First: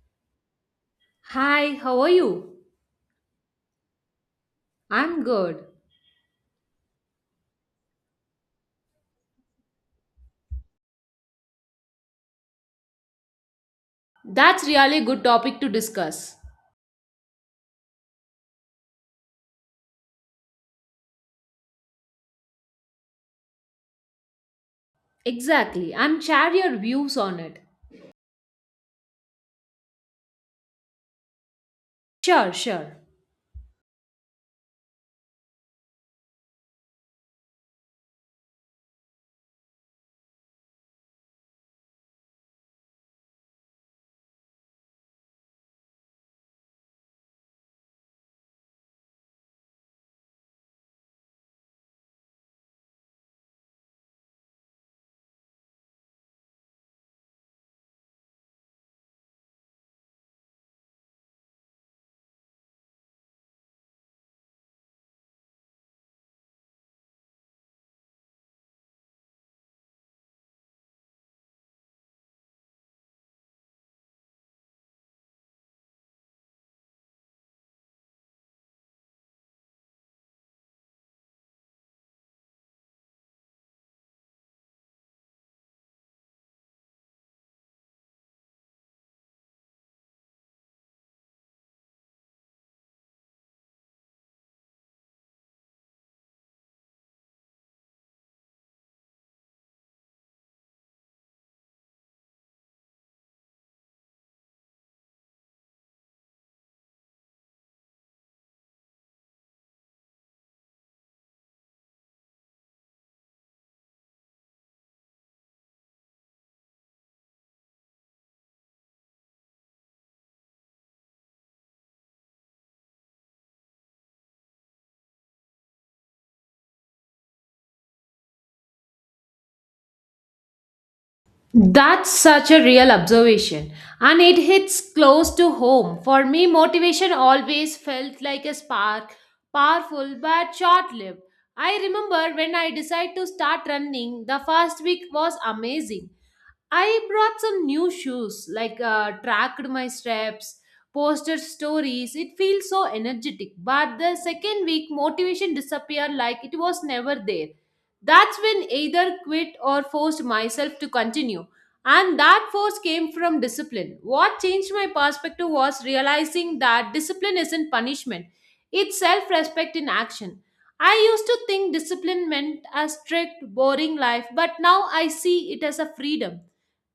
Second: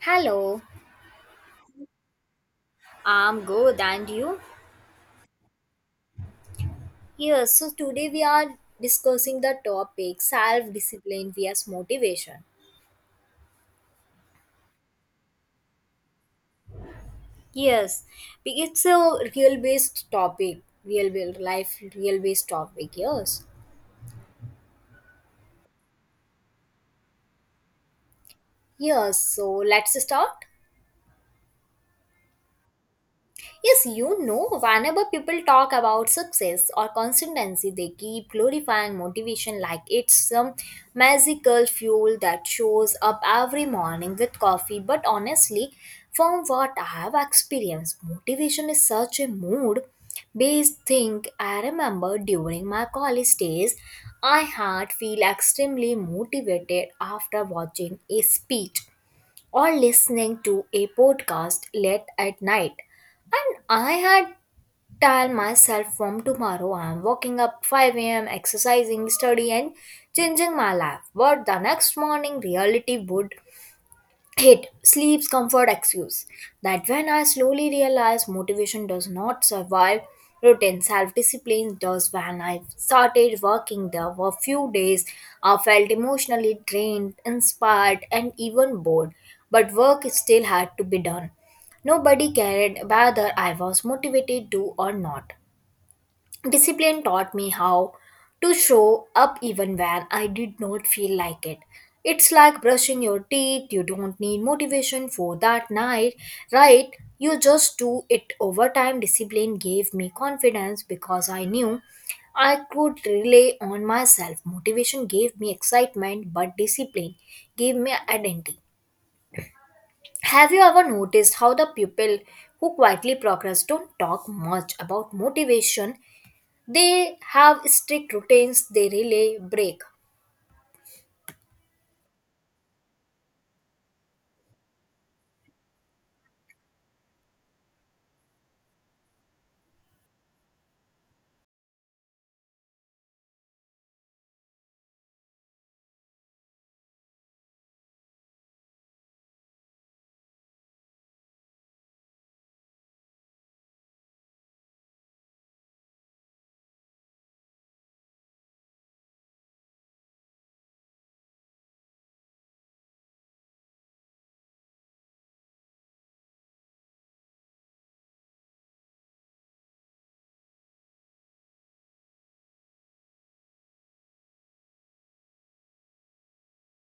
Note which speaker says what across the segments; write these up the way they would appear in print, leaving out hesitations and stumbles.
Speaker 1: Hello,
Speaker 2: Hi, how are you?
Speaker 1: I'm good, and you?
Speaker 2: I'm good.
Speaker 1: Yes, so today we are discussing the topic self discipline vs motivation.
Speaker 2: That's really a good topic to discuss.
Speaker 1: Yes, it's a real based topic, real life, real based topic. Yes,
Speaker 2: Exactly. I'm share your views on it.
Speaker 1: yes, so let's start.
Speaker 2: Sure, sure.
Speaker 1: Yes, you know, whenever people talk about success or consistency, they keep glorifying motivation like it's some magical fuel that shows up every morning with coffee. But honestly, from what I have experienced, motivation is such a mood based thing. I remember during my college days, I had feel extremely motivated after watching a speech or listening to a podcast late at night. And I had tell myself from tomorrow I'm waking up 5 a.m. exercising, study and changing my life. But the next morning reality would hit sleep's comfort excuse that when I slowly realized motivation does not survive routine, self discipline does. When I started working there for few days, I felt emotionally drained, inspired, and even bored. But work still had to be done. Nobody cared whether I was motivated to or not. Discipline taught me how to show up even when I did not feel like it. It's like brushing your teeth, you don't need motivation for that night, right? You just do it over time. Discipline gave me confidence because I knew I could rely on myself. Motivation gave me excitement, but discipline gave me identity. Have you ever noticed how the people who quietly progress don't talk much about motivation, they have strict routines they really break.
Speaker 2: That's such a real observation and it hits close to home. For me, motivation always felt like a spark, powerful but short lived. I remember when I decided to start running, the first week was amazing. I brought some new shoes, tracked my steps, posted stories. It feels so energetic. But the second week, motivation disappeared like it was never there. That's when either quit or forced myself to continue. And that force came from discipline. What changed my perspective was realizing that discipline isn't punishment, it's self respect in action. I used to think discipline meant a strict, boring life, but now I see it as a freedom.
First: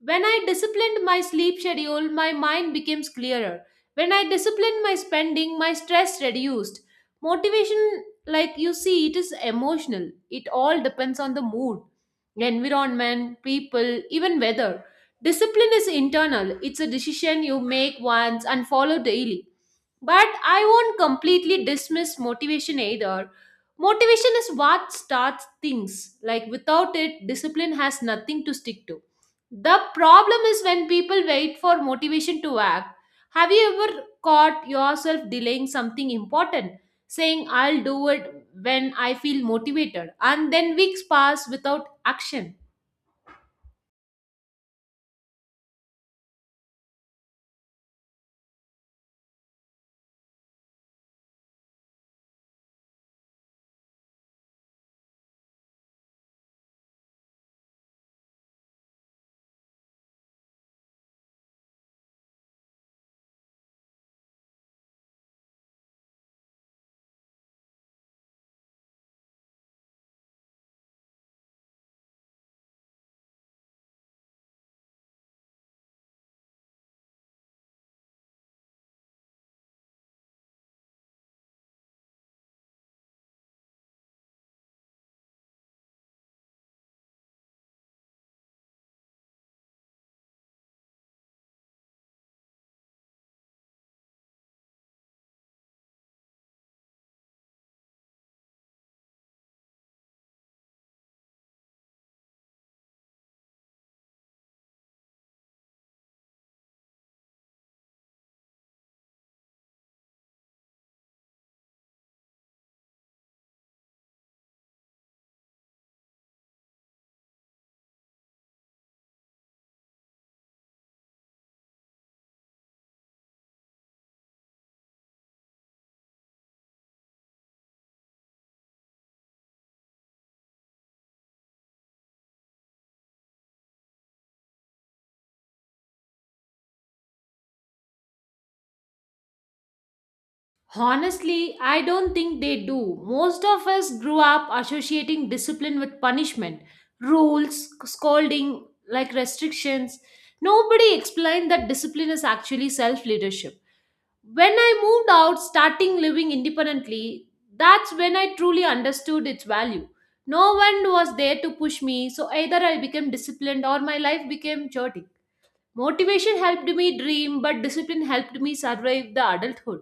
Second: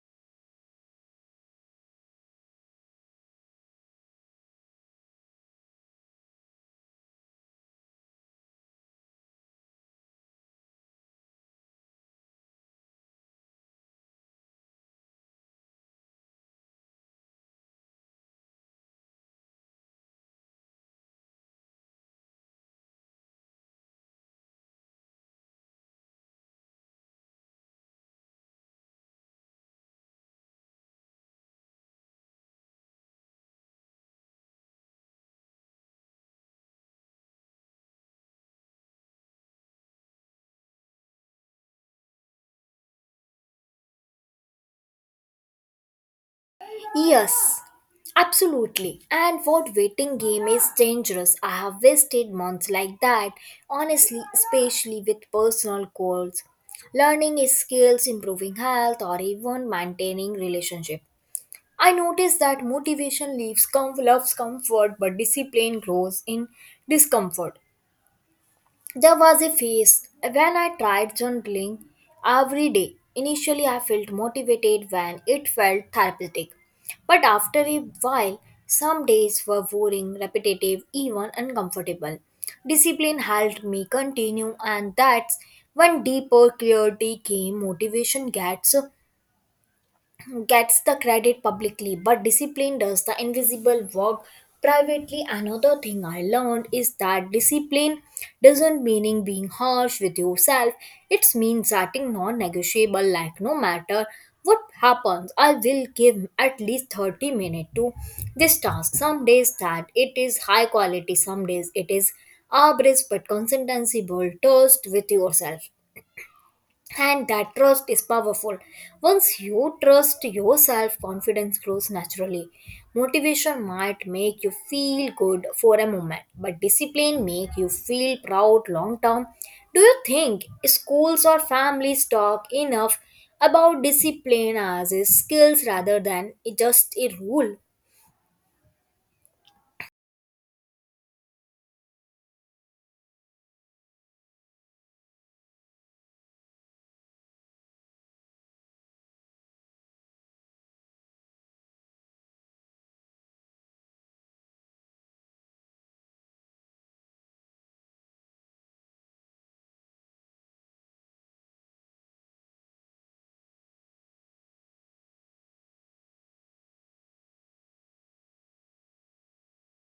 Speaker 2: When I disciplined my sleep schedule, my mind became clearer. When I disciplined my spending, my stress reduced. Motivation, like you see, it is emotional. It all depends on the mood, environment, people, even weather. Discipline is internal, it's a decision you make once and follow daily. But I won't completely dismiss motivation either. Motivation is what starts things. Like without it, discipline has nothing to stick to. The problem is when people wait for motivation to act. Have you ever caught yourself delaying something important, saying, I'll do it when I feel motivated, and then weeks pass without action?
Speaker 1: Yes, absolutely. And what waiting game is dangerous. I have wasted months like that, honestly, especially with personal goals. Learning is skills, improving health, or even maintaining relationship. I notice that motivation loves comfort, but discipline grows in discomfort. There was a phase when I tried journaling every day. Initially, I felt motivated when it felt therapeutic. But after a while, some days were boring, repetitive, even uncomfortable. Discipline helped me continue, and that's when deeper clarity came. Motivation gets the credit publicly, but discipline does the invisible work privately. Another thing I learned is that discipline doesn't mean being harsh with yourself. It means setting non-negotiable like no matter what happens, I will give at least 30 minutes to this task. Some days that it is high quality, some days it is average, but consistency build trust with yourself, and that trust is powerful. Once you trust yourself, confidence grows naturally. Motivation might make you feel good for a moment, but discipline make you feel proud long term. Do you think schools or families talk enough about discipline as a skills rather than just a rule?
Speaker 2: Honestly, I don't think they do. Most of us grew up associating discipline with punishment, rules, scolding, like restrictions. Nobody explained that discipline is actually self leadership. When I moved out, starting living independently, that's when I truly understood its value. No one was there to push me, so either I became disciplined or my life became chaotic. Motivation helped me dream, but discipline helped me survive the adulthood.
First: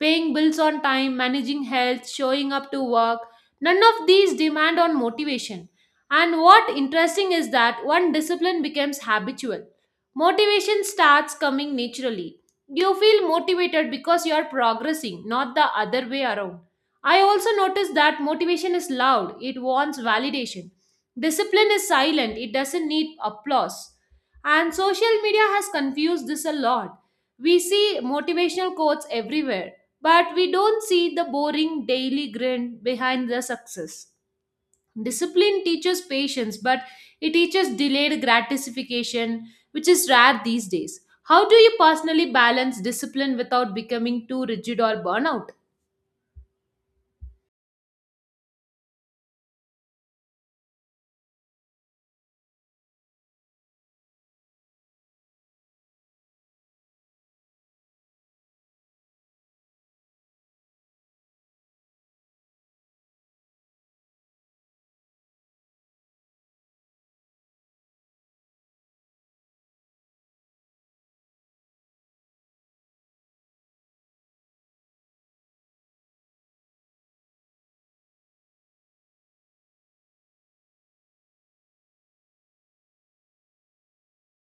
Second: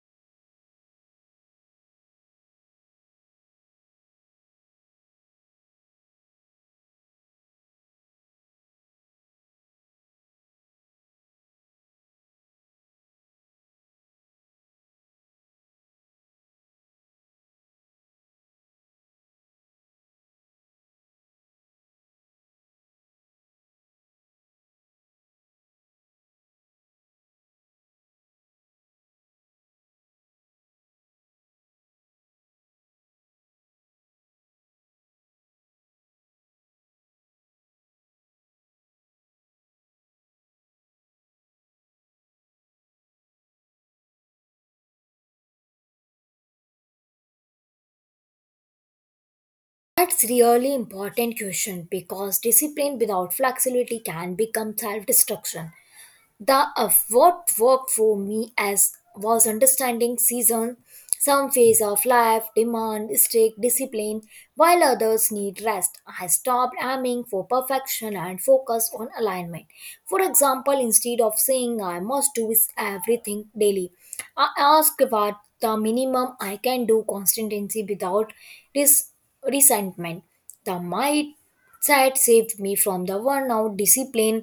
Speaker 2: Paying bills on time, managing health, showing up to work, none of these demand on motivation. And what interesting is that one discipline becomes habitual. Motivation starts coming naturally. You feel motivated because you are progressing, not the other way around. I also noticed that motivation is loud, it wants validation. Discipline is silent, it doesn't need applause. And social media has confused this a lot. We see motivational quotes everywhere, but we don't see the boring daily grind behind the success. Discipline teaches patience, but it teaches delayed gratification, which is rare these days. How do you personally balance discipline without becoming too rigid or burnout?
Speaker 1: That's really important question because discipline without flexibility can become self-destruction. The what worked for me as was understanding season. Some phase of life demand strict discipline while others need rest. I stopped aiming for perfection and focused on alignment. For example, instead of saying I must do everything daily, I asked what the minimum I can do consistency without res- resentment. The mindset saved me from the burnout. Discipline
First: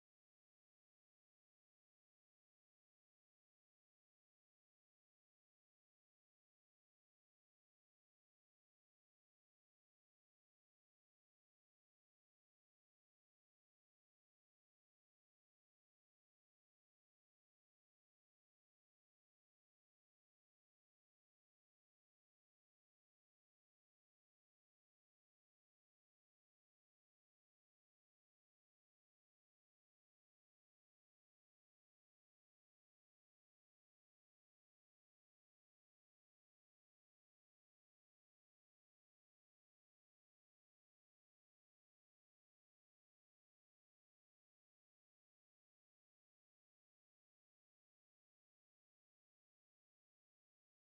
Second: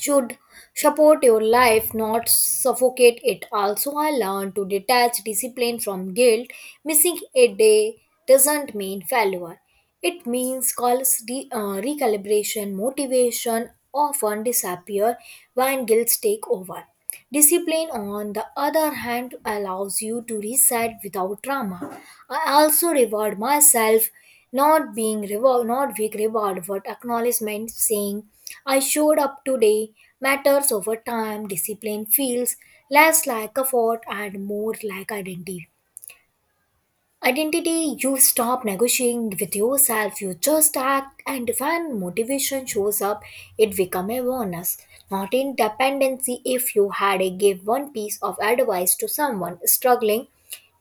Speaker 1: should support your life, not suffocate it. Also, I learned to detach discipline from guilt. Missing a day doesn't mean failure, it means recalibration. Motivation often disappear when guilt take over. Discipline, on the other hand, allows you to reset without drama. I also reward myself, not being rewarded, but acknowledgement saying, I showed up today, matters. Over time, discipline feels less like effort and more like identity. Identity, you stop negotiating with yourself, you just act, and when motivation shows up, it becomes a bonus, not in dependency. If you had a give one piece of advice to someone struggling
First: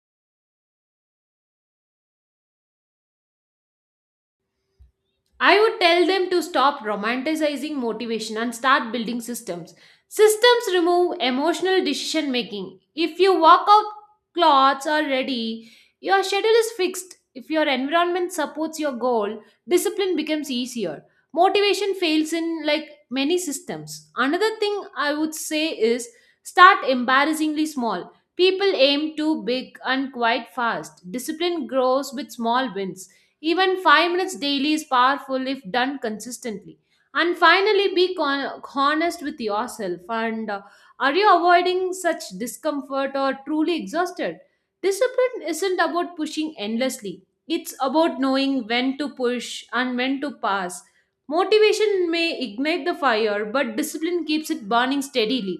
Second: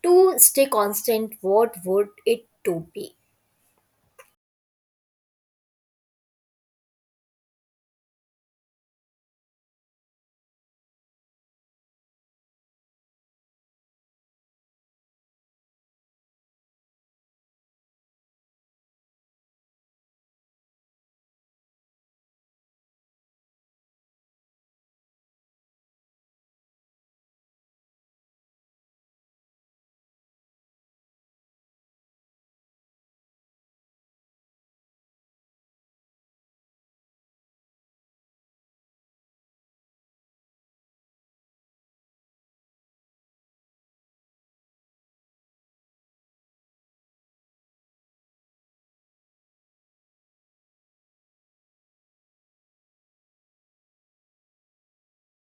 Speaker 1: to stay constant, what would it to be?
Speaker 2: I would tell them to stop romanticizing motivation and start building systems. Systems remove emotional decision making. If your workout clothes are ready, your schedule is fixed. If your environment supports your goal, discipline becomes easier. Motivation fails in like many systems. Another thing I would say is start embarrassingly small. People aim too big and quite fast. Discipline grows with small wins. Even 5 minutes daily is powerful if done consistently. And finally, be honest with yourself. And Are you avoiding such discomfort or truly exhausted? Discipline isn't about pushing endlessly, it's about knowing when to push and when to pass. Motivation may ignite the fire, but discipline keeps it burning steadily.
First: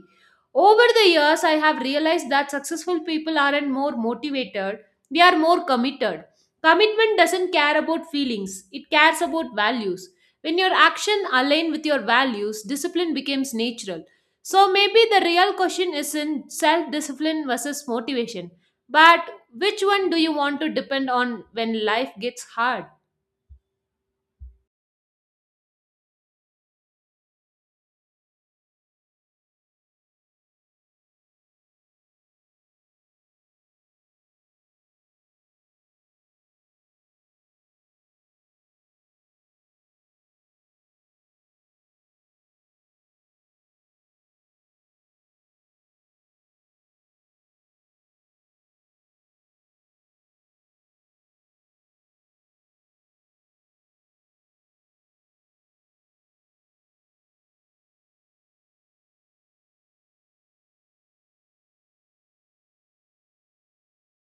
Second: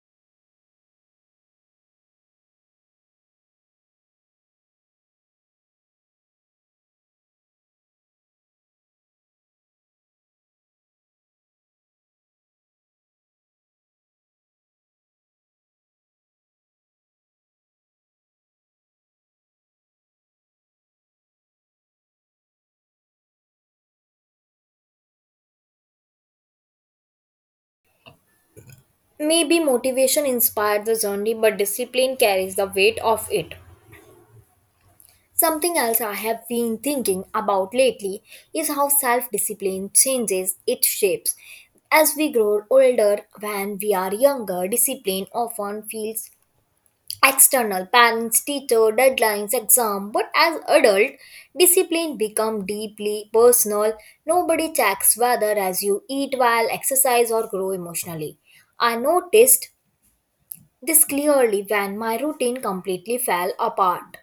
Speaker 2: Over the years, I have realized that successful people aren't more motivated, they are more committed. Commitment doesn't care about feelings, it cares about values. When your action align with your values, discipline becomes natural. So maybe the real question isn't self-discipline versus motivation, but which one do you want to depend on when life gets hard?
Speaker 1: Maybe motivation inspired the journey, but discipline carries the weight of it. Something else I have been thinking about lately is how self discipline changes its shapes. As we grow older, when we are younger, discipline often feels external parents, teacher, deadlines, exam. But as adult, discipline become deeply personal. Nobody checks whether as you eat well, exercise, or grow emotionally. I noticed this clearly when my routine completely fell apart.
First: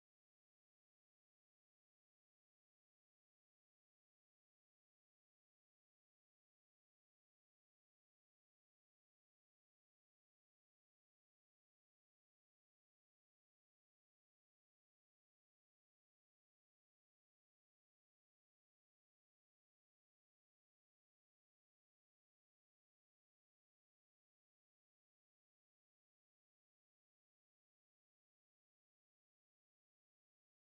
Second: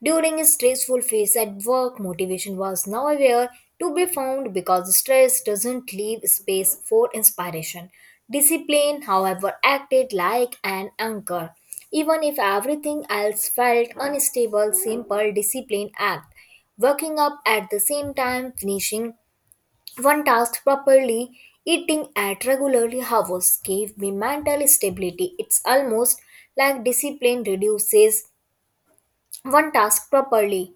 Speaker 1: During a stressful phase at work, motivation was nowhere to be found because stress doesn't leave space for inspiration. Discipline, however, acted like an anchor. Even if everything else felt unstable, simple discipline act. Working up at the same time, finishing one task properly, eating at regularly hours gave me mental stability. It's almost like discipline reduces one task properly.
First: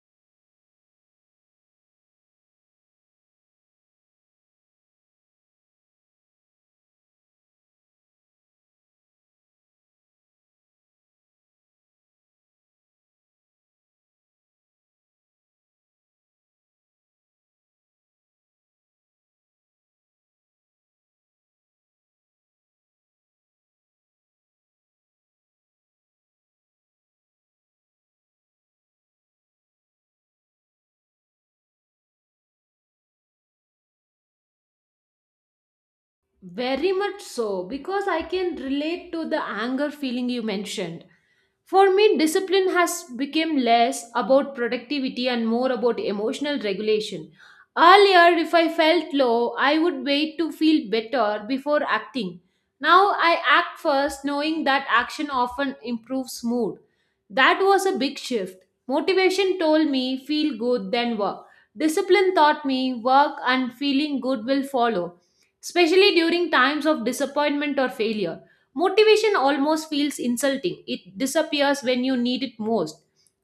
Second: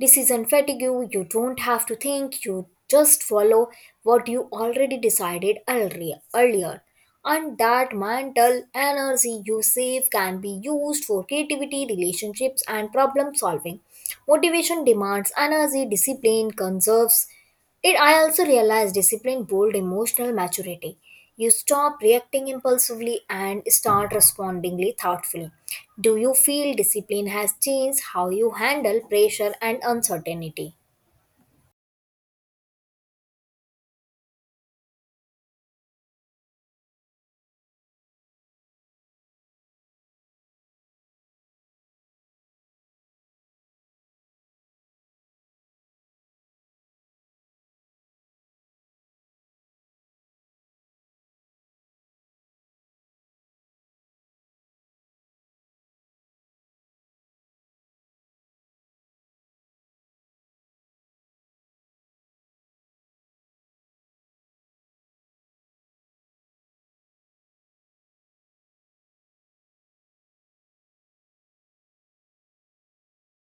Speaker 1: Decision fatigue, you don't have to think, you just follow what you already decided earlier. And that mental energy you save can be used for creativity, relationships, and problem solving. Motivation demands energy, discipline conserves it. I also realized discipline bold emotional maturity. You stop reacting impulsively and start respondingly thoughtfully. Do you feel discipline has changed how you handle pressure and uncertainty?
Speaker 2: Very much so, because I can relate to the anger feeling you mentioned. For me, discipline has become less about productivity and more about emotional regulation. Earlier, if I felt low, I would wait to feel better before acting. Now I act first, knowing that action often improves mood. That was a big shift. Motivation told me feel good, then work. Discipline taught me work and feeling good will follow especially during times of disappointment or failure. Motivation almost feels insulting, it disappears when you need it most.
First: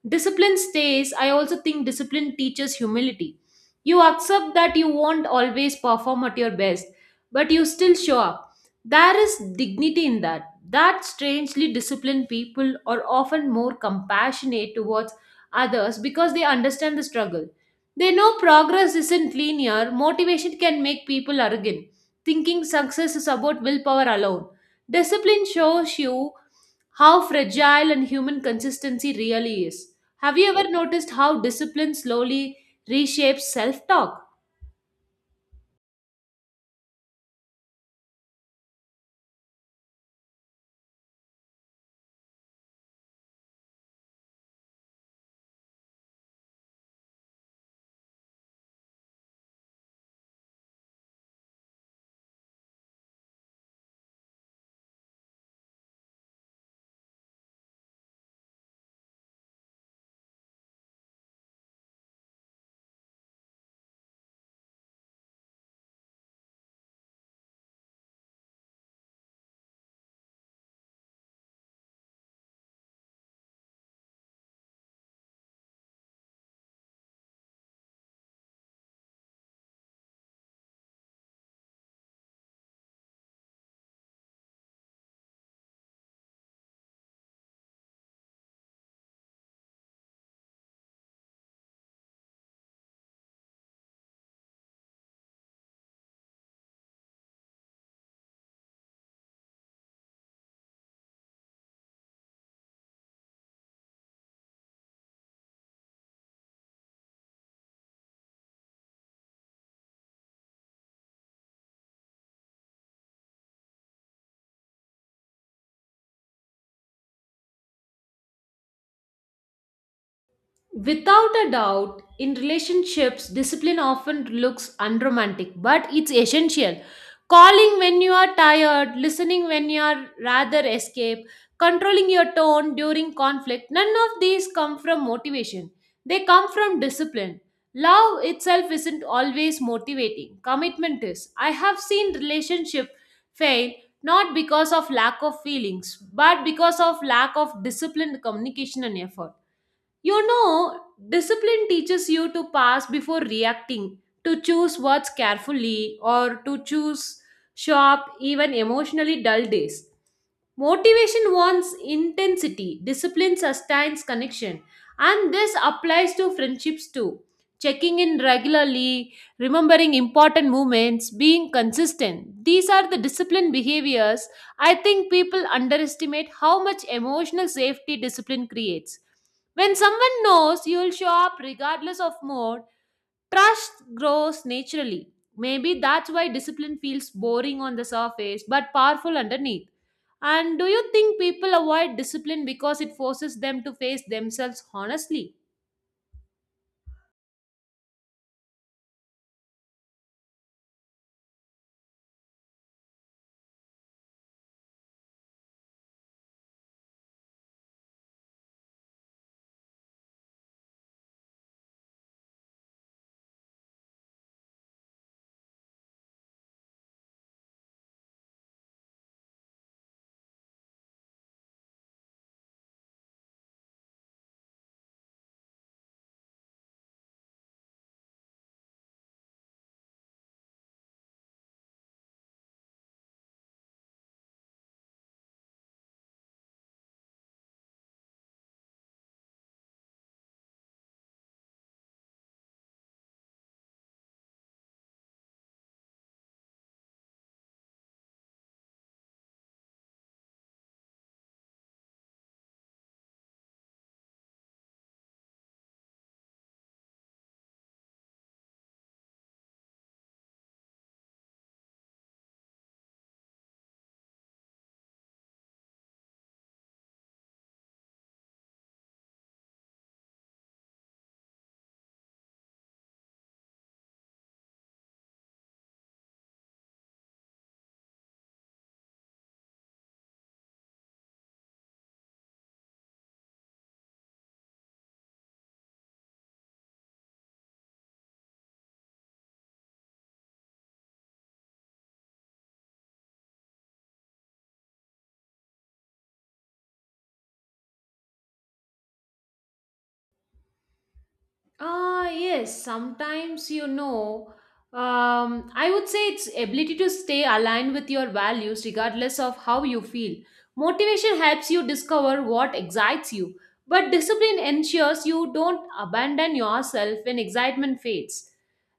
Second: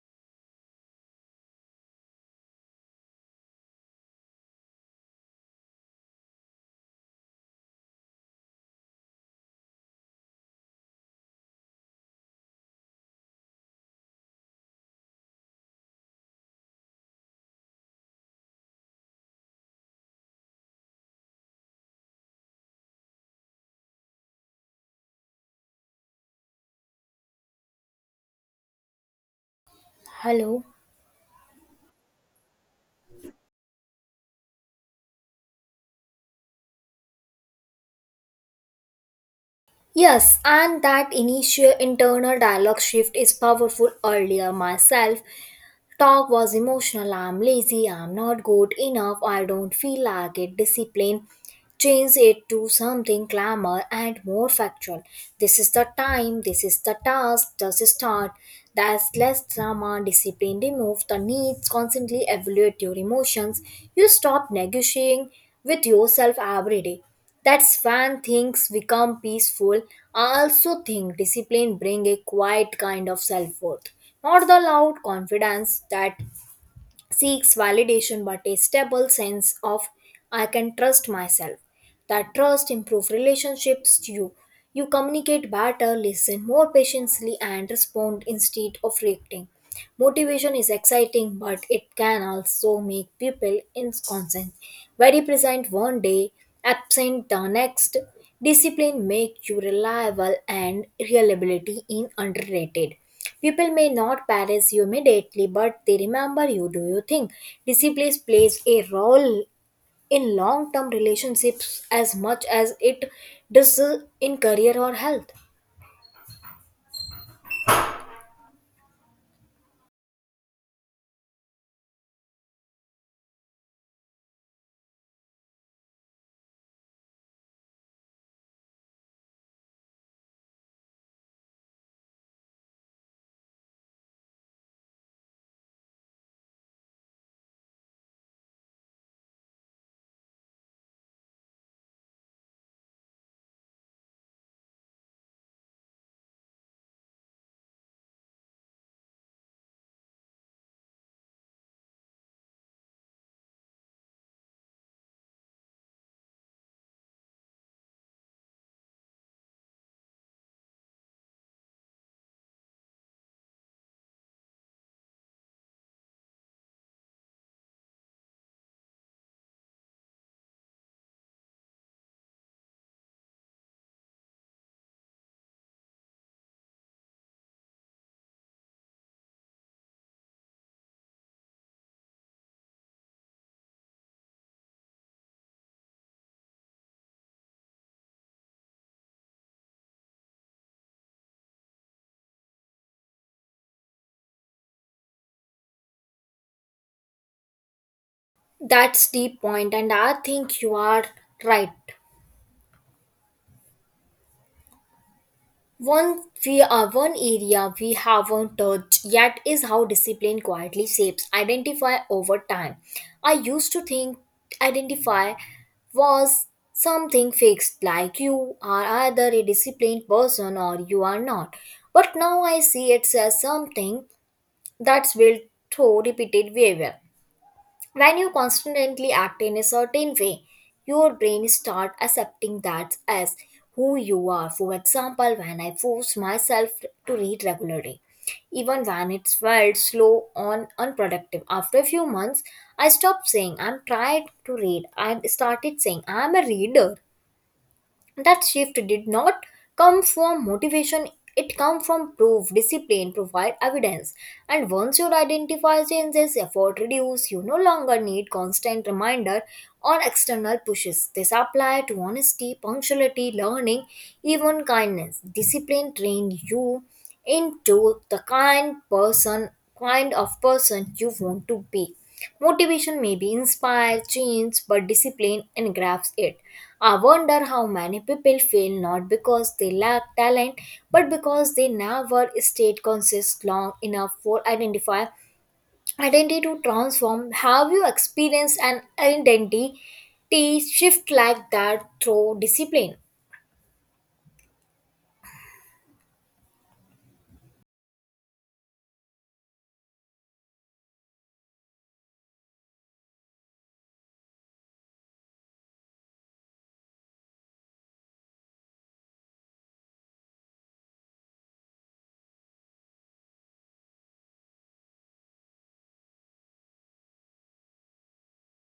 Speaker 2: Discipline stays. I also think discipline teaches humility. You accept that you won't always perform at your best, but you still show up. There is dignity in that. That strangely disciplined people are often more compassionate towards others because they understand the struggle. They know progress isn't linear, motivation can make people arrogant thinking success is about willpower alone. Discipline shows you how fragile and human consistency really is. Have you
Speaker 1: Hello.
Speaker 2: ever noticed how discipline slowly reshapes self talk?
Speaker 1: Yes, and that initial internal dialogue shift is powerful. Earlier, myself talk was emotional. I'm lazy. I'm not good enough. I don't feel like it. Discipline. Change it to something calmer and more factual. This is the time. This is the task. Just start. That's less drama. Discipline. Remove the needs. Constantly evaluate your emotions. You stop negotiating with yourself every day. That's when things become peaceful. I also think discipline bring a quiet kind of self worth, not the loud confidence that seeks validation but a stable sense of I can trust myself. That trust improves relationships to you. You communicate better, listen more patiently, and respond instead of reacting. Motivation is exciting, but it can also make people inconstant. Very present one day, absent the next. Discipline makes you reliable, and reliability in underrated. People may not praise you immediately, but they remember you. Do you think discipline plays a role in long term relationships as much as it does in career or health?
Speaker 2: Without a doubt, in relationships, discipline often looks unromantic, but it's essential. Calling when you are tired, listening when you are rather escape, controlling your tone during conflict, none of these come from motivation. They come from discipline. Love itself isn't always motivating, commitment is. I have seen relationship fail not because of lack of feelings, but because of lack of disciplined communication and effort. You know, discipline teaches you to pass before reacting, to choose words carefully, or to choose sharp, even emotionally dull days. Motivation wants intensity, discipline sustains connection, and this applies to friendships too. Checking in regularly, remembering important moments, being consistent. These are the discipline behaviors. I think people underestimate how much emotional safety discipline creates. When someone knows you'll show up regardless of mood, trust grows naturally. Maybe that's why discipline feels boring on the surface but powerful underneath. And do you think people avoid discipline because it forces them to face themselves honestly?
Speaker 1: That's the point, and I think you are right. One area we haven't touched yet is how discipline quietly shapes identify over time. I used to think identify was something fixed like you are either a disciplined person or you are not. But now I see it as something that's built through repeated behavior. When you constantly act in a certain way, your brain starts accepting that as who you are. For example, when I forced myself to read regularly, even when it felt slow or unproductive, after a few months, I stopped saying I'm tired to read and started saying I'm a reader. That shift did not come from motivation, it come from proof. Discipline provide evidence, and once you identify changes, effort reduce. You no longer need constant reminder or external pushes. This apply to honesty, punctuality, learning, even kindness. Discipline train you into the kind person kind of person you want to be. Motivation may be inspired, change, but discipline engrafts it. I wonder how many people fail not because they lack talent but because they never stayed conscious long enough for identify identity to transform. Have you experienced an identity shift like that through discipline?
Speaker 2: Ah yes, sometimes you know, I would say it's ability to stay aligned with your values regardless of how you feel. Motivation helps you discover what excites you, but discipline ensures you don't abandon yourself when excitement fades.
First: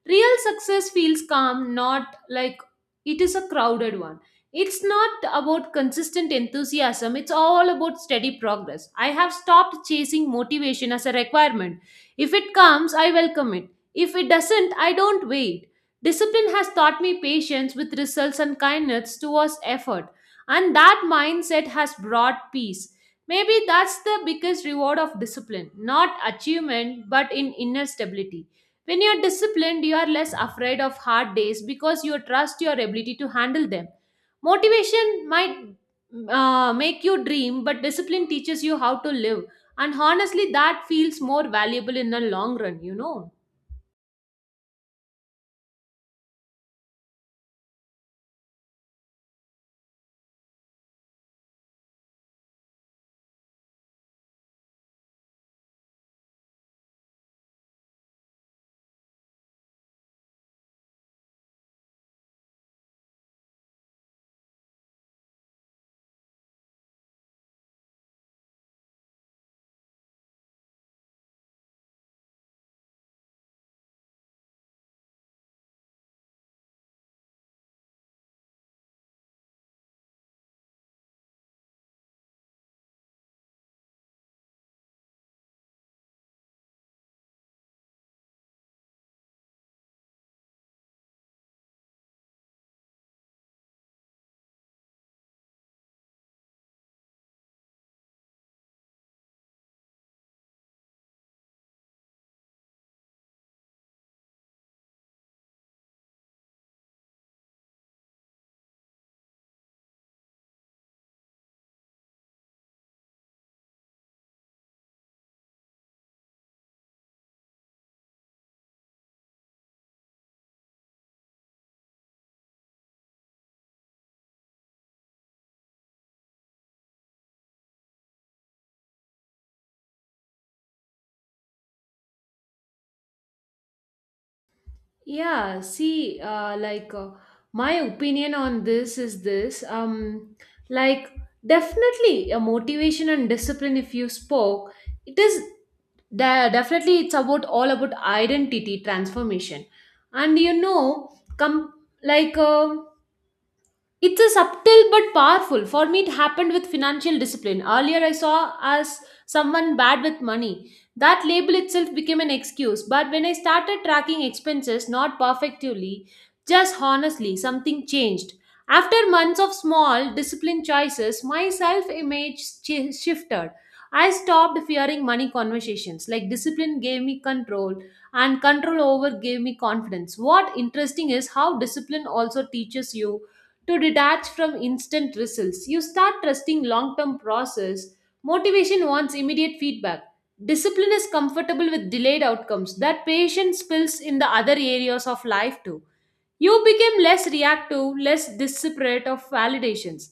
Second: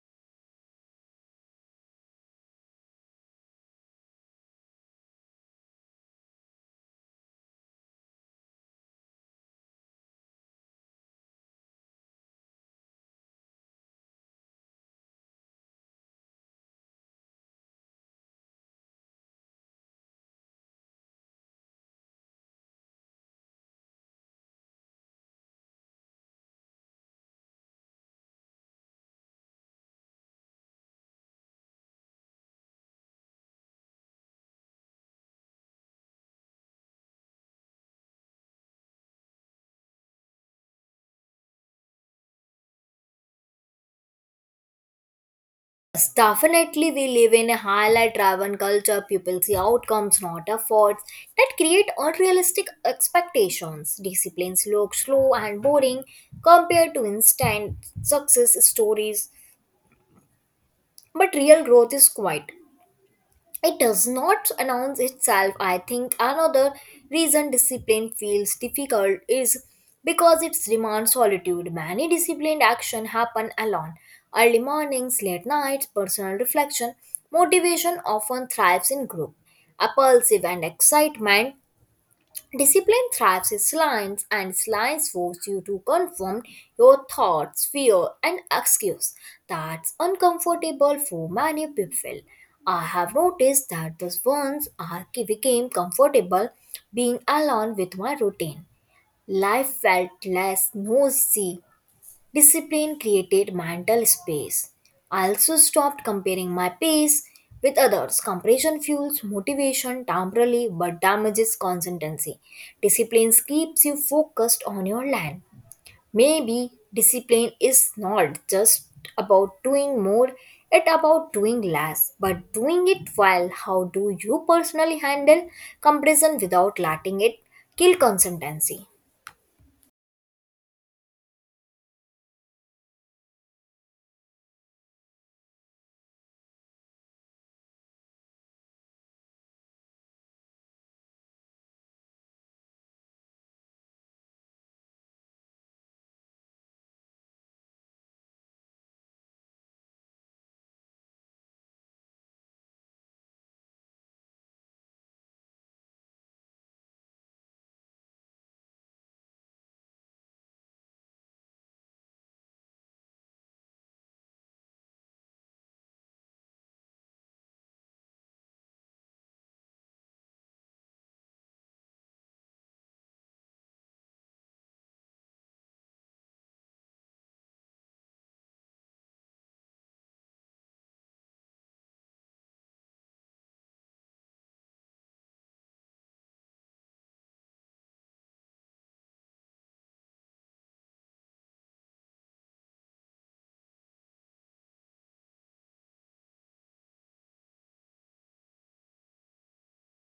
Speaker 2: Real success feels calm, not like it is a crowded one. It's not about consistent enthusiasm, it's all about steady progress. I have stopped chasing motivation as a requirement if it comes, I welcome it. If it doesn't, I don't wait. Discipline has taught me patience with results and kindness towards effort, and that mindset has brought peace. Maybe that's the biggest reward of discipline, not achievement, but in inner stability. When you're disciplined, you are less afraid of hard days because you trust your ability to handle them. Motivation might make you dream, but discipline teaches you how to live. And honestly, that feels more valuable in the long run, you know.
Speaker 1: Yes, definitely we live in a highlight driven culture. People see outcomes, not efforts, that create unrealistic expectations. Disciplines look slow and boring compared to instant success stories, but real growth is quiet, it does not announce itself. I think another reason discipline feels difficult is because it demands solitude. Many disciplined action happen alone, early mornings, late nights, personal reflection. Motivation often thrives in group, impulsive and excitement. Discipline thrives in silence, and silence forces you to confront your thoughts, fear, and excuse. That's uncomfortable for many people. I have noticed that the once I became comfortable being alone with my routine, life felt less noisy. Discipline created mental space. I also stopped comparing my pace with others. Comparison fuels motivation temporarily but damages consistency. Discipline keeps you focused on your land. Maybe discipline is not just about doing more, it's about doing less, but doing it well. How do you personally handle comparison without letting it kill consistency?
Speaker 2: Yeah, see, my opinion on this is this, like Definitely a motivation and discipline. If you spoke, it is definitely it's about all about identity transformation, and you know, come like. It's a subtle but powerful. For me, it happened with financial discipline. Earlier, I saw as someone bad with money. That label itself became an excuse. But when I started tracking expenses, not perfectly, just honestly, something changed. After months of small, disciplined choices, my self image chi shifted. I stopped fearing money conversations. Like, discipline gave me control, and control over gave me confidence. What interesting is how discipline also teaches you to detach from instant results. You start trusting long term process. Motivation wants immediate feedback. Discipline is comfortable with delayed outcomes. That patience spills in the other areas of life too. You became less reactive, less desperate of validations.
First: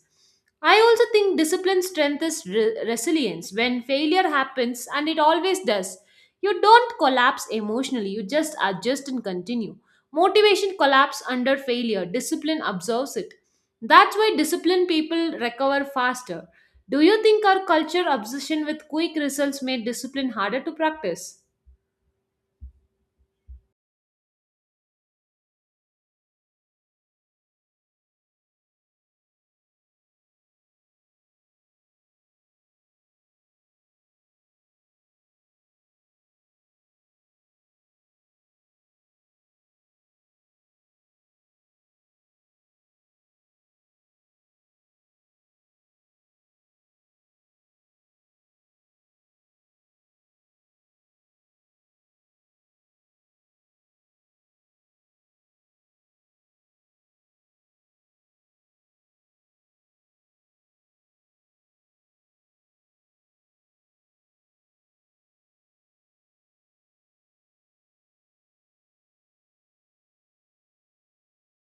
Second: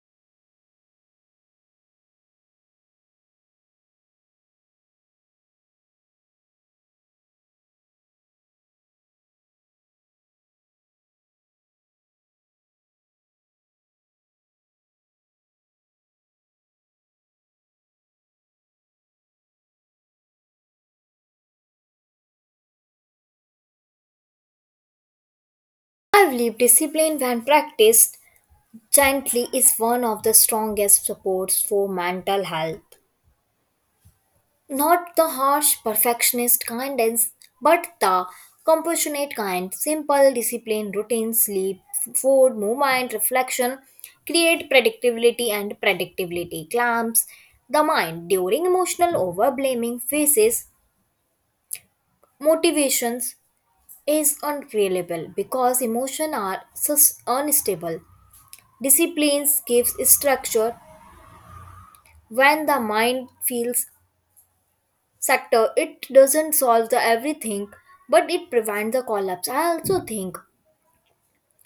Speaker 2: I also think discipline strengthens resilience. When failure happens, and it always does, you don't collapse emotionally, you just adjust and continue. Motivation collapses under failure, discipline absorbs it. That's why disciplined people recover faster. Do you think our culture obsession with quick results made discipline harder to practice?
Speaker 1: I've lived discipline when practiced gently is one of the strongest supports for mental health. Not the harsh perfectionist kindness, but the compassionate kind. Simple discipline, routine, sleep, food, movement, reflection create predictability, and predictability clamps the mind during emotional overblaming phases. Motivations is unreliable because emotions are unstable. Disciplines gives structure. When the mind feels sector, it doesn't solve the everything, but it prevents the collapse. I also think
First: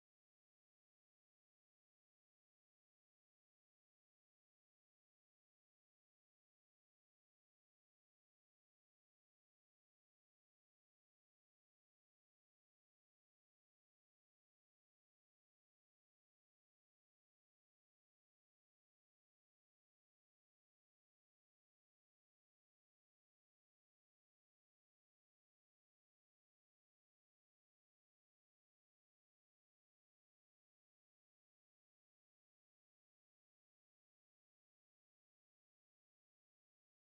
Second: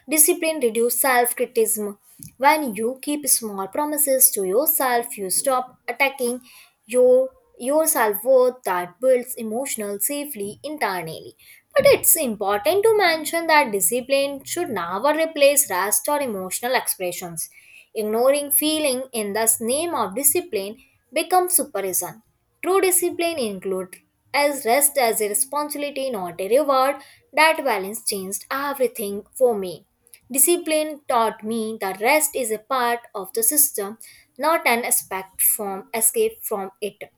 Speaker 1: discipline reduces self-criticism. When you keep small promises to yourself, you stop attacking your your self-worth. That builds emotional safely internally. But it's important to mention that discipline should never replace rest or emotional expressions. Ignoring feeling in the name of discipline becomes supervision. True discipline includes as rest as a responsibility, not a reward. That balance changed everything for me. Discipline taught me that rest is a part of the system, not an aspect from escape from it.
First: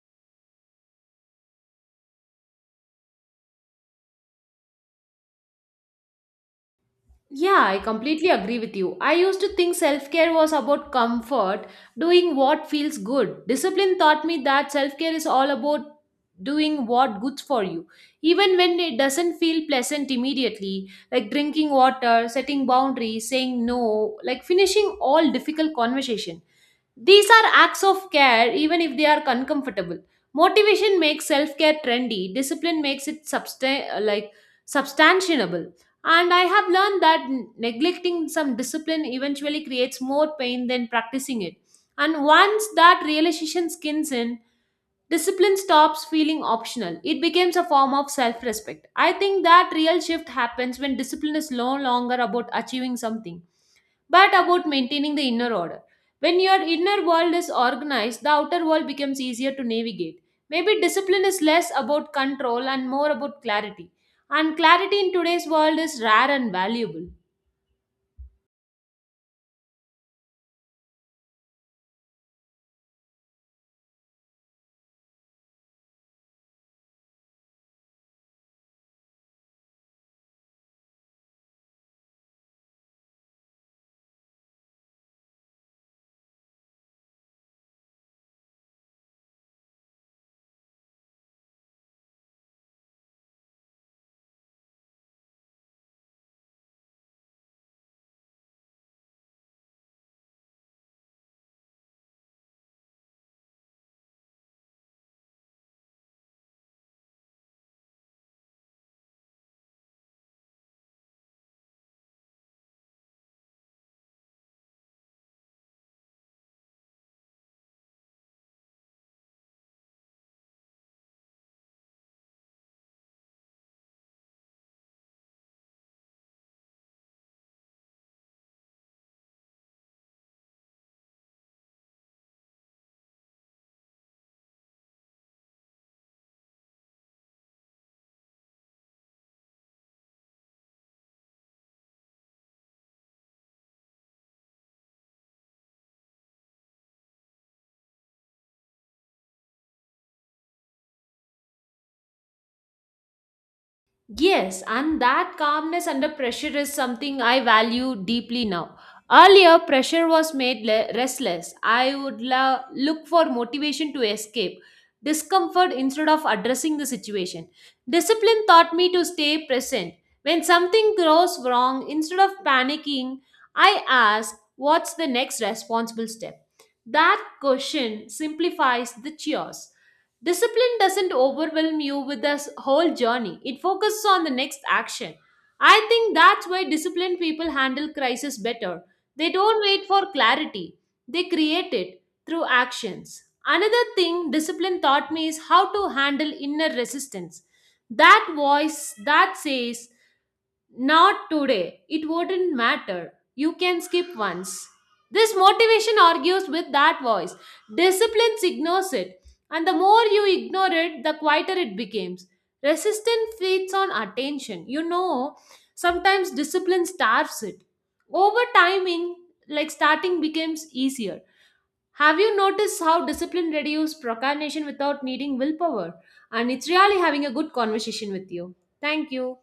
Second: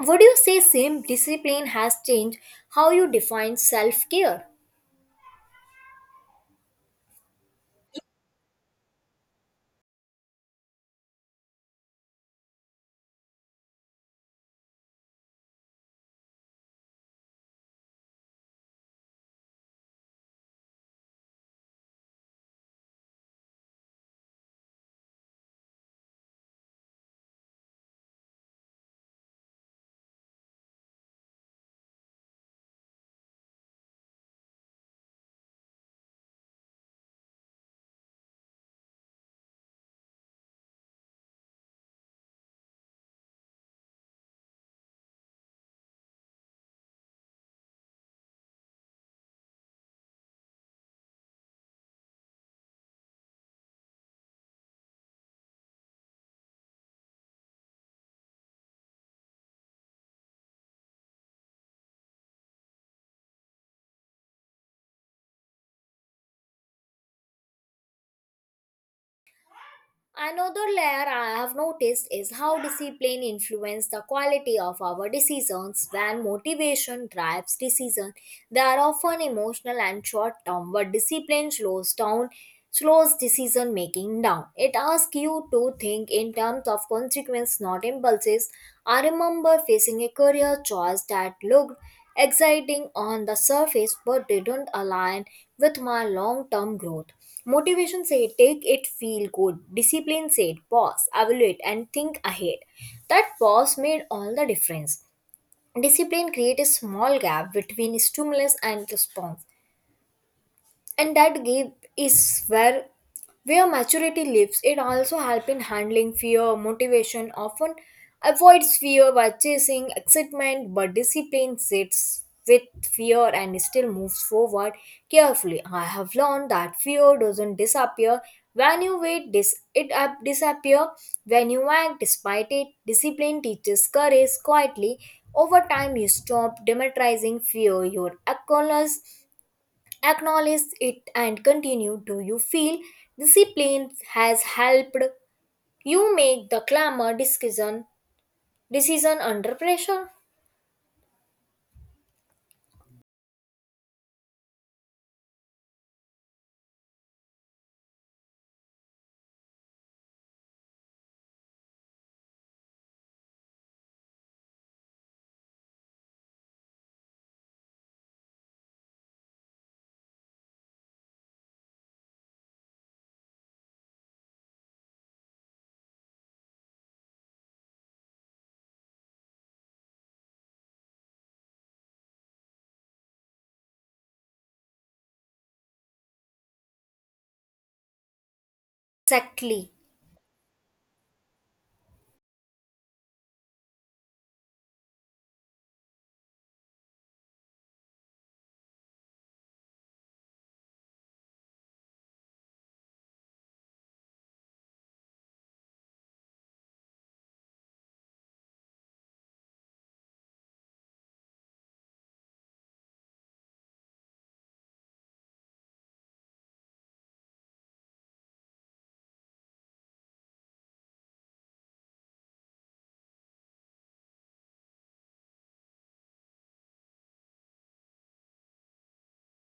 Speaker 1: Would you say same discipline has changed how you define self-care?
Speaker 2: Yeah, I completely agree with you. I used to think self care was about comfort, doing what feels good. Discipline taught me that self care is all about doing what good for you, even when it doesn't feel pleasant immediately, like drinking water, setting boundaries, saying no, like finishing all difficult conversation. These are acts of care, even if they are uncomfortable. Motivation makes self care trendy, discipline makes it substantiable. And I have learned that neglecting some discipline eventually creates more pain than practicing it. And once that realization skins in, discipline stops feeling optional. It becomes a form of self respect. I think that real shift happens when discipline is no longer about achieving something, but about maintaining the inner order. When your inner world is organized, the outer world becomes easier to navigate. Maybe discipline is less about control and more about clarity. And clarity in today's world is rare and valuable.
Speaker 1: Another layer I have noticed is how discipline influences the quality of our decisions. When motivation drives decision, they are often emotional and short term, but discipline slows decision making down. It asks you to think in terms of consequence, not impulses. I remember facing a career choice that looked exciting on the surface but didn't align with my long term growth. Motivation said, take it, feel good. Discipline said, pause, evaluate, and think ahead. That pause made all the difference. Discipline creates a small gap between stimulus and response, and that gap is where where maturity lives. It also helps in handling fear. Motivation often avoids fear by chasing excitement, but discipline sits with fear and still moves forward carefully. I have learned that fear doesn't disappear when you wait, this it up disappear when you act despite it. Discipline teaches courage quietly. Over time, you stop demonizing fear, your accolades acknowledge it and continue. Do you feel discipline has helped you make the clamor decision decision under pressure?
Speaker 2: Yes, and that calmness under pressure is something I value deeply now. Earlier, pressure was made restless. I would look for motivation to escape discomfort instead of addressing the situation. Discipline taught me to stay present. When something goes wrong, instead of panicking, I ask, what's the next responsible step? That question simplifies the chaos. Discipline doesn't overwhelm you with this whole journey, it focuses on the next action. I think that's why disciplined people handle crisis better. They don't
Speaker 1: Exactly.
Speaker 2: wait for clarity, they create it through actions. Another thing discipline taught me is how to handle inner resistance. That voice that says, not today. It wouldn't matter. You can skip once. This motivation argues with that voice. Discipline ignores it. And the more you ignore it, the quieter it becomes. Resistance feeds on attention. You know, sometimes discipline starves it. Over timing, like starting becomes easier. Have you noticed how discipline reduces procrastination without needing willpower? And it's really having a good conversation with you. Thank you.